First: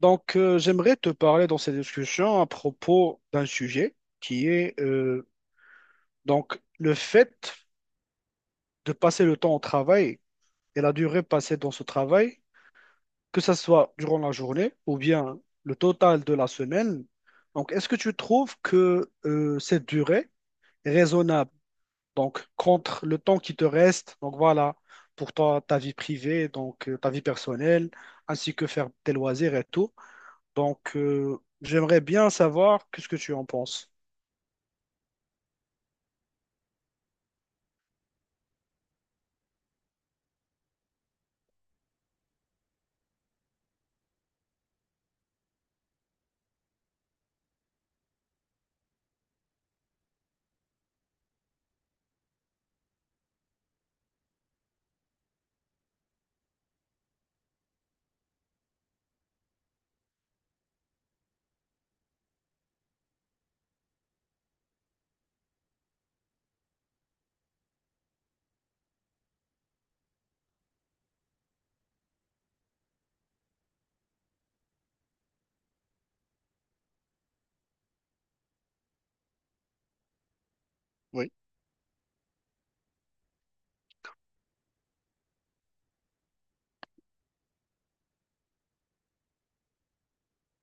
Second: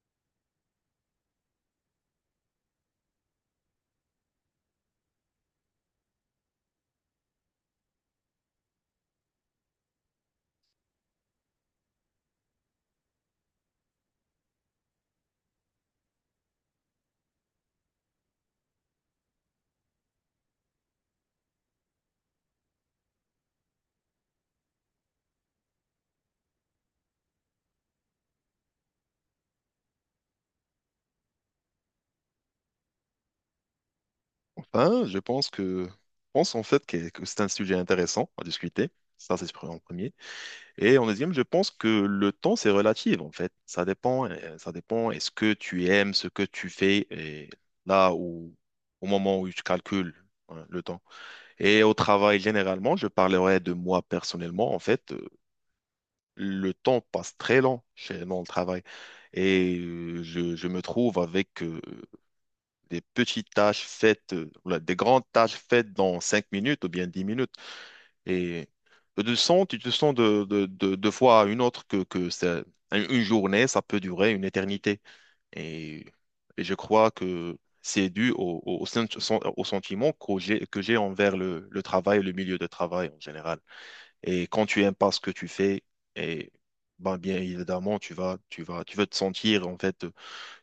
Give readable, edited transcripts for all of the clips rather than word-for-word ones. Donc, j'aimerais te parler dans cette discussion à propos d'un sujet qui est donc le fait de passer le temps au travail et la durée passée dans ce travail, que ce soit durant la journée ou bien le total de la semaine. Donc, est-ce que tu trouves que cette durée est raisonnable, donc contre le temps qui te reste, donc voilà, pour toi, ta vie privée, ta vie personnelle, ainsi que faire tes loisirs et tout. Donc, j'aimerais bien savoir qu'est-ce que tu en penses. Ben, je pense en fait que c'est un sujet intéressant à discuter. Ça, c'est en premier. Et en deuxième, je pense que le temps, c'est relatif, en fait. Ça dépend. Est-ce que tu aimes ce que tu fais et là où, au moment où tu calcules, hein, le temps. Et au travail, généralement, je parlerai de moi personnellement. En fait, le temps passe très lent dans le travail. Et je me trouve avec des grandes tâches faites dans 5 minutes ou bien 10 minutes. Et tu te sens de fois à une autre une journée, ça peut durer une éternité. Et, et je crois que c'est dû au sentiment que j'ai Oui, envers le travail, le milieu de travail en général. Et quand tu aimes pas ce que tu fais, et ben, bien évidemment, tu vas te sentir en fait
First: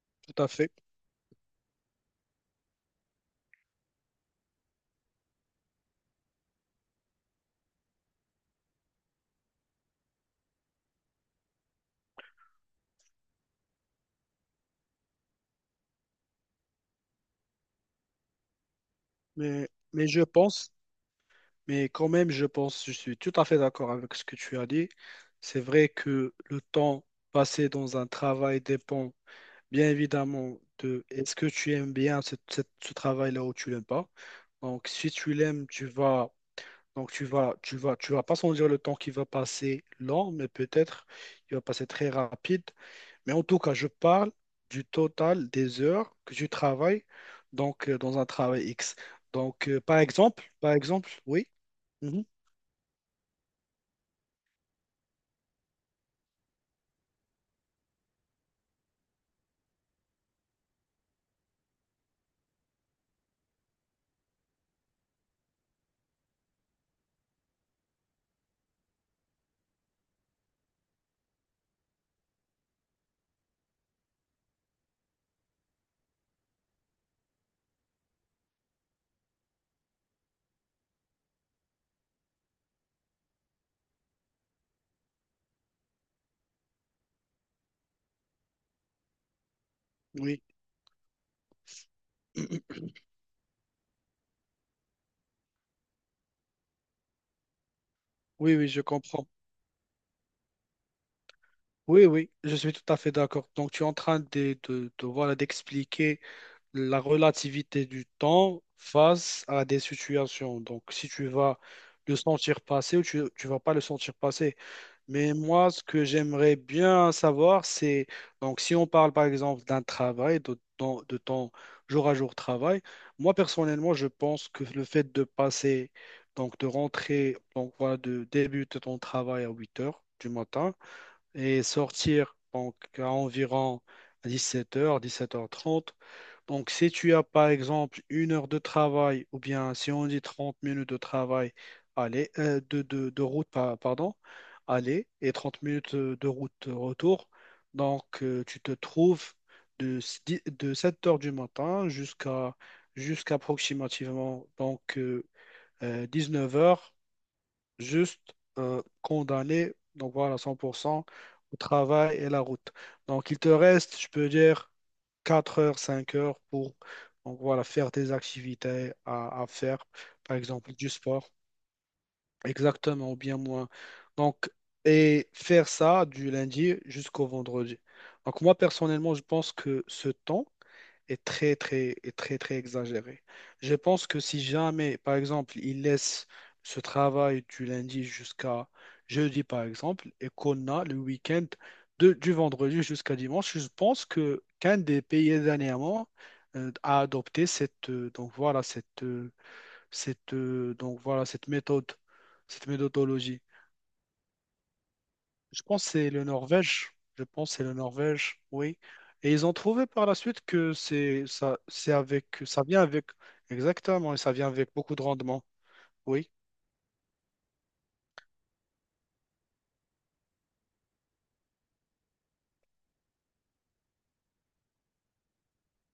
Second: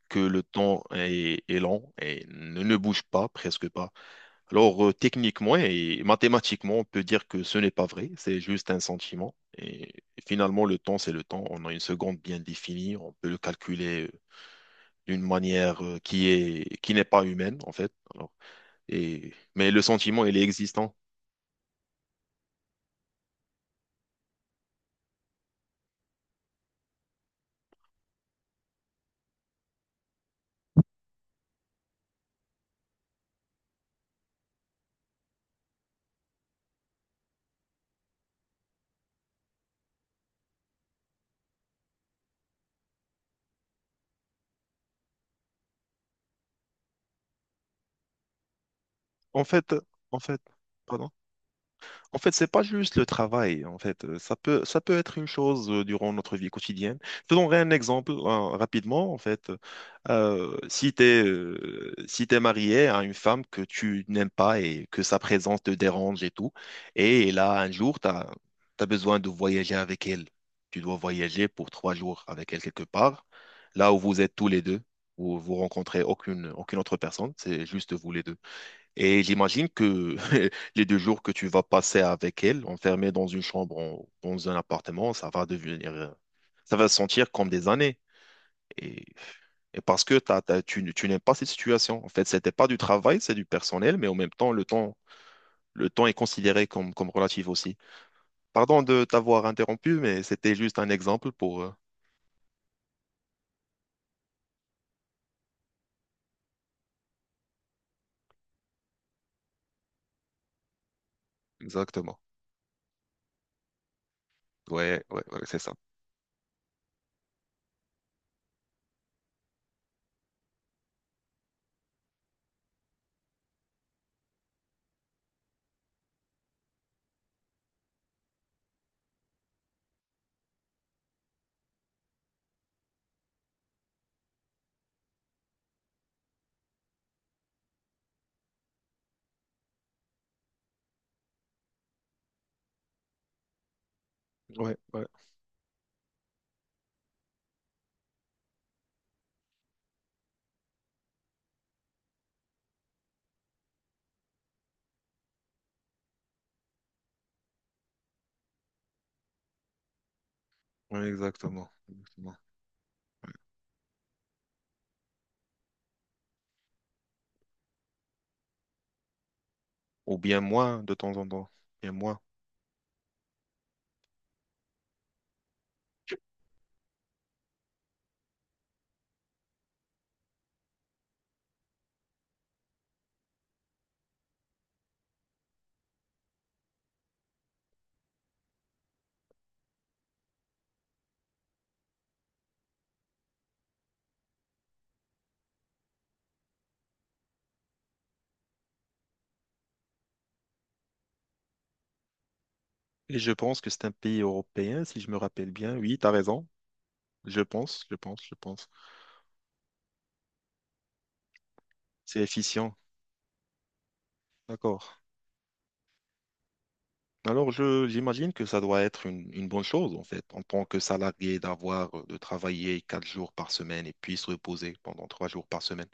que tout le à fait. temps est lent et ne bouge pas, presque pas. Alors, techniquement et mathématiquement, on peut dire que ce n'est pas vrai, c'est juste un sentiment. Et finalement, le temps, c'est le temps. On a une seconde bien définie, on peut le calculer d'une manière qui n'est pas humaine, en fait. Alors, Mais, mais le mais je sentiment, il est pense, existant. mais quand même, je suis tout à fait d'accord avec ce que tu as dit. C'est vrai que le temps passé dans un travail dépend bien évidemment de est-ce que tu aimes bien ce, ce travail-là ou tu l'aimes pas. Donc, si tu l'aimes, donc tu vas pas sentir le temps qui va passer lent, mais peut-être il va passer très rapide. Mais en tout cas, je parle du total des heures que tu travailles donc, dans un travail X. En Donc, fait, en fait, par pardon. exemple, oui, En mhm, fait, c'est pas juste le travail. En fait, ça peut être une chose durant notre vie quotidienne. Je te donnerai un exemple rapidement. En fait, si tu es, si t'es marié à une femme que tu n'aimes pas et que sa présence te dérange et tout, et là, un jour, tu as besoin de voyager avec elle. Tu dois voyager pour 3 jours avec elle quelque part, là où vous êtes tous les deux, où vous rencontrez aucune autre personne, c'est juste vous les deux. Et j'imagine que les 2 jours que tu vas passer avec elle, enfermée dans une chambre, dans un appartement, ça va sentir comme des années. Et, et parce que oui, tu n'aimes pas cette situation. En fait, c'était pas du travail, c'est du personnel, mais en même temps, le temps est considéré comme relatif aussi. oui, oui, Pardon je de comprends. t'avoir interrompu, mais c'était juste un exemple pour. Oui, oui, je suis tout à fait d'accord. Donc, tu es en train de, voilà, d'expliquer la relativité du temps face à des situations. Donc, si tu vas le Exactement. sentir passer ou tu ne vas pas le sentir passer. Ouais, ouais, Mais ouais, c'est moi, ça. ce que j'aimerais bien savoir, c'est, donc si on parle par exemple d'un travail, de ton jour à jour travail, moi personnellement, je pense que le fait de passer, donc de rentrer, donc voilà, de débuter ton travail à 8 heures du matin, et sortir donc à environ 17h, 17h30. Donc si tu as par exemple une heure de travail ou bien si on dit 30 minutes de travail, aller, de route, pardon, Ouais, ouais, aller et 30 minutes de route retour, tu te trouves de 7h du matin jusqu'à approximativement donc 19h juste condamné, donc voilà, ouais, 100% au exactement, travail et exactement. la route. Donc il te reste, je peux dire, 4 heures, 5 heures pour donc, voilà, faire tes activités à faire, Ou par bien exemple moins du de temps en sport. temps. Bien moins. Exactement, ou bien moins. Donc, et faire ça du lundi jusqu'au vendredi. Donc, moi, personnellement, je pense que ce temps est très, très exagéré. Je pense que si jamais, par exemple, il laisse ce travail du lundi jusqu'à jeudi, par exemple, et qu'on a le week-end de, du vendredi jusqu'à dimanche, je pense que qu'un des pays dernièrement a adopté cette, donc voilà, cette, cette, donc voilà, cette méthode, cette Et je méthodologie. pense que c'est un pays européen, si je me rappelle Je bien. pense que Oui, tu c'est as le raison. Norvège. Je Je pense que c'est le pense, je pense, je Norvège, pense. oui. Et ils ont trouvé par la suite que c'est ça, c'est C'est avec, ça efficient. vient avec, exactement, et ça vient avec D'accord. beaucoup de rendement. Oui, Alors, j'imagine que ça doit être une bonne chose, en fait, en tant que salarié, de travailler 4 jours par semaine et puis se reposer pendant 3 jours par semaine.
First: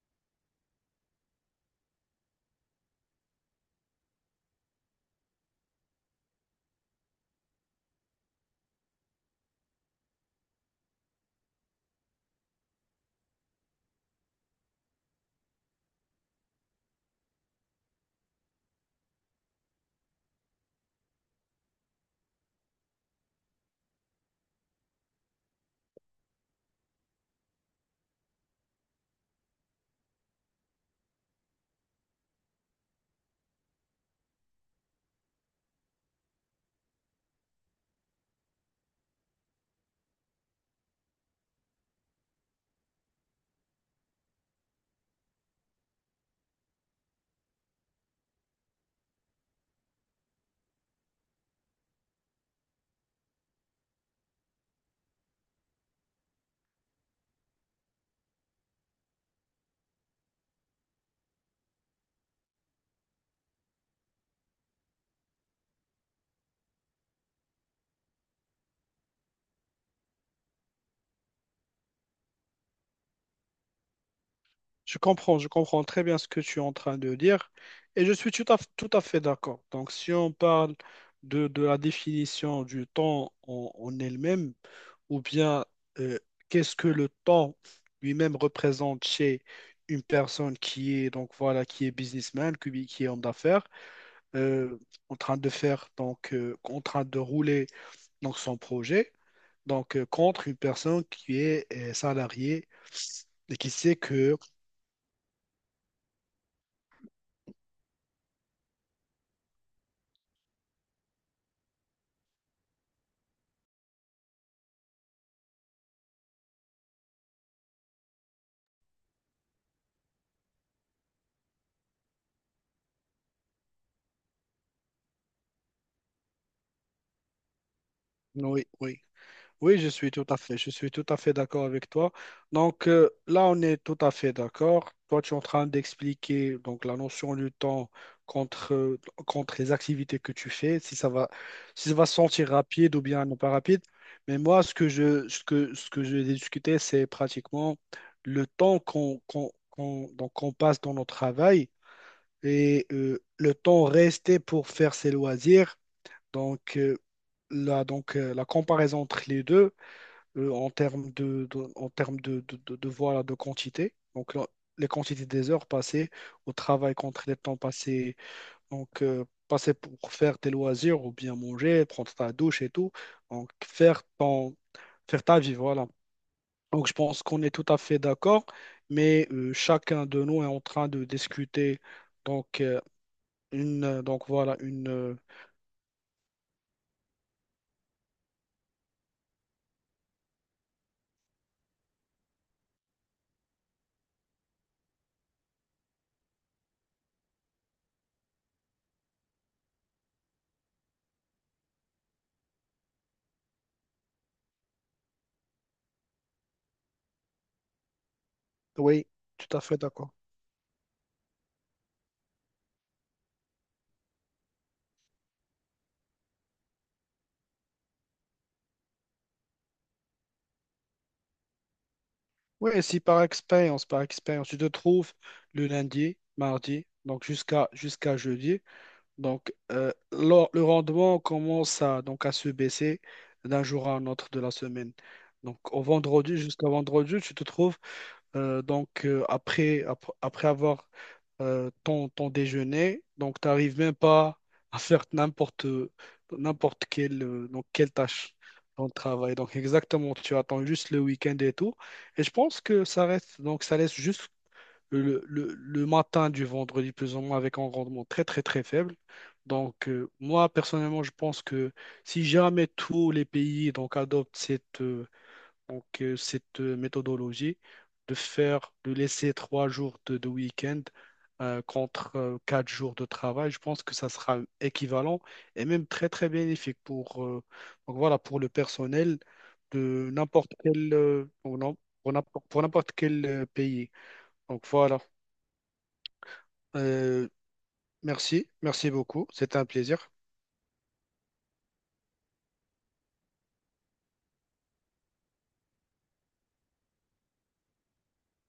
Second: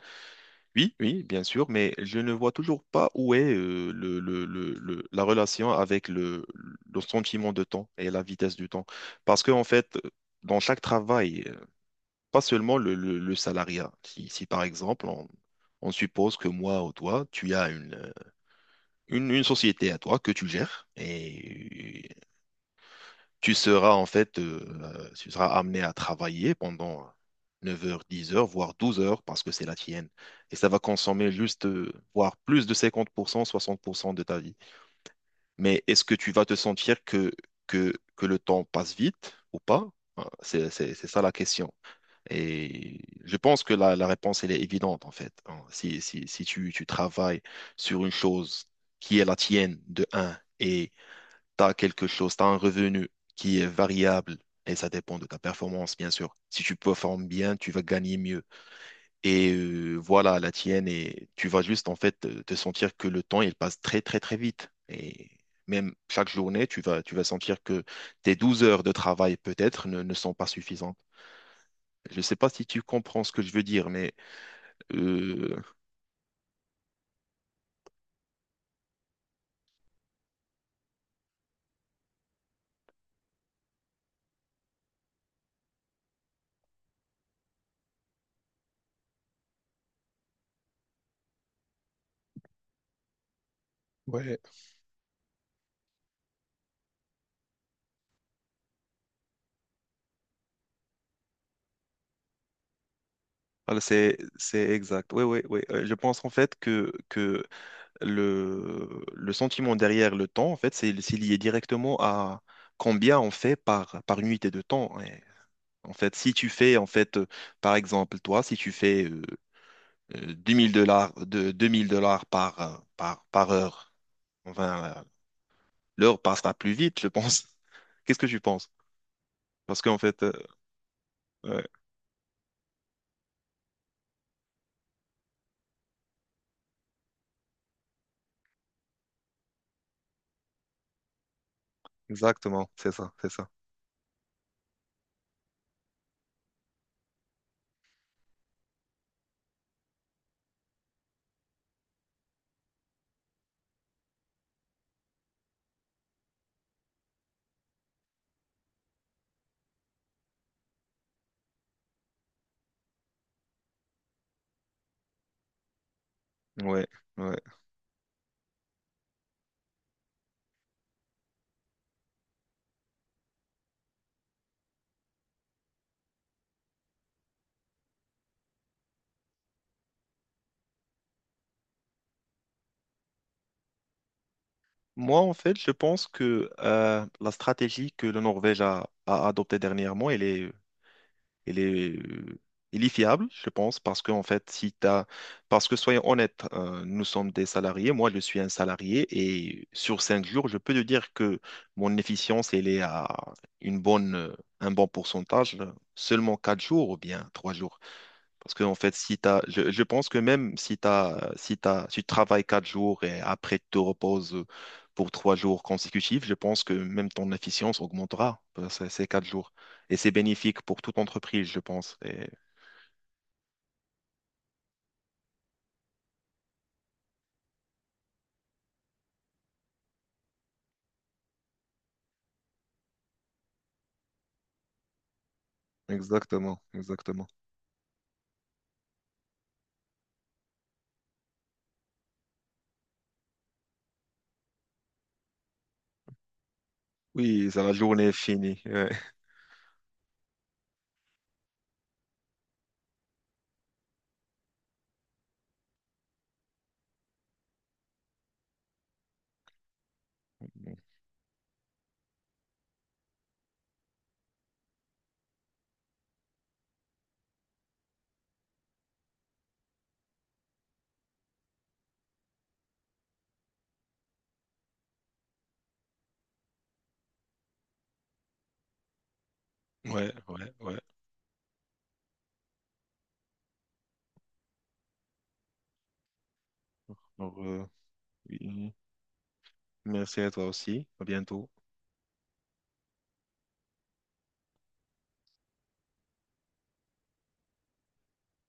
Oui, oui, bien sûr, mais je ne vois toujours pas où est, la relation avec le sentiment de temps et la vitesse du temps. Parce que, en fait, dans chaque travail, pas seulement le salariat. Si, par exemple, on suppose que moi ou toi, tu as une société à toi que tu gères et tu seras amené à travailler pendant 9 heures, 10 heures, voire 12 heures parce que c'est la tienne. Et ça va consommer juste, voire plus de 50%, 60% de ta vie. Mais est-ce que tu vas te sentir que le temps passe vite ou pas? C'est ça la question. Et je pense que la réponse, elle est évidente, en fait, hein. Si tu travailles sur une chose qui est la tienne, de un, et tu as un revenu qui est variable, et ça dépend de ta performance, bien sûr. Si tu performes bien, tu vas gagner mieux. Et voilà, la tienne, et tu vas juste, en fait, te sentir que le temps, il passe très, très, très vite. Et même chaque journée, tu vas sentir que tes 12 heures de travail, peut-être, ne sont pas suffisantes. Je ne sais pas si tu comprends ce que je veux dire, mais je comprends, je euh, comprends très bien ce que tu es en train de dire et je suis tout à, tout à fait d'accord. Donc, si on parle de la définition du temps en, en elle-même, ou bien euh, qu'est-ce que le temps lui-même représente chez une personne qui est donc voilà qui est businessman, qui est homme d'affaires, Ouais. euh, en train de faire en train de rouler donc son projet, contre une personne qui est salariée et qui Voilà, sait c'est, que c'est exact. Oui, oui, oui. Je pense en fait que le sentiment derrière le temps, en fait, c'est lié directement à combien on fait par unité de temps. Et en fait, si tu fais, en fait, par exemple, toi, si tu fais 2000 dollars, de 2 000 $ par heure. Enfin, l'heure passera plus vite, je pense. Qu'est-ce que tu oui, penses? oui, oui, Parce je qu'en suis fait, tout à fait, je suis tout à fait d'accord ouais, avec toi. Là, on est tout à fait d'accord. Toi, tu es en train d'expliquer donc la notion du temps contre, contre les activités que tu fais, si ça va, si ça va se sentir exactement, c'est rapide ou ça, bien c'est non ça. pas rapide. Mais moi, ce que je, ce que j'ai discuté, c'est pratiquement le temps donc qu'on passe dans notre travail et le temps resté pour faire ses loisirs. Donc euh, là, la comparaison entre les deux en termes de, en termes de, voilà, de quantité. Donc, là, les quantités des heures passées au Ouais, travail contre les ouais. temps passés, passer pour faire tes loisirs ou bien manger, prendre ta douche et tout. Donc, faire ton, faire ta vie, voilà. Donc, je pense qu'on est tout à fait d'accord, mais chacun de nous est en train de discuter. Donc, une, donc voilà, une. Moi, en fait, je pense que la stratégie que la Norvège a adoptée dernièrement, elle est il est, il est fiable, je pense, parce que, en fait, si t'as, parce que soyons honnêtes, nous sommes des salariés, moi je suis un salarié, et sur 5 jours, je peux te dire que mon efficience, elle est à un bon pourcentage, seulement 4 jours ou bien 3 jours. Parce que, en fait, Oui, si t'as, tout à fait je pense d'accord. que même si tu travailles 4 jours et après tu te reposes pour 3 jours consécutifs, je pense que même ton efficience augmentera par ces 4 jours. Et c'est bénéfique pour toute entreprise, je pense. Oui, si par expérience, par expérience, tu te trouves le lundi, mardi, donc jusqu'à jeudi, le rendement commence à, donc à se baisser d'un jour à un autre de la semaine. Donc au vendredi, Exactement, jusqu'à vendredi, exactement. tu te trouves après, après avoir ton déjeuner, donc tu n'arrives même pas à faire n'importe quelle, Oui, c'est la quelle journée est tâche finie. dans Ouais, le travail. Donc, exactement, tu attends juste le week-end et tout. Et je pense que ça reste, donc, ça laisse juste le matin du vendredi, plus ou moins, avec un rendement très, très, très faible. Donc, moi, personnellement, je pense que si jamais tous les pays donc, adoptent cette, donc cette méthodologie de faire, de laisser 3 jours de week-end contre 4 jours de travail, je pense que ça sera équivalent et même très très bénéfique pour, donc voilà, pour le personnel de ouais, n'importe ouais, ouais. quel pour n'importe quel pays. Donc voilà. euh, Donc, Merci, oui, merci beaucoup. C'était un plaisir. merci à toi aussi. À bientôt.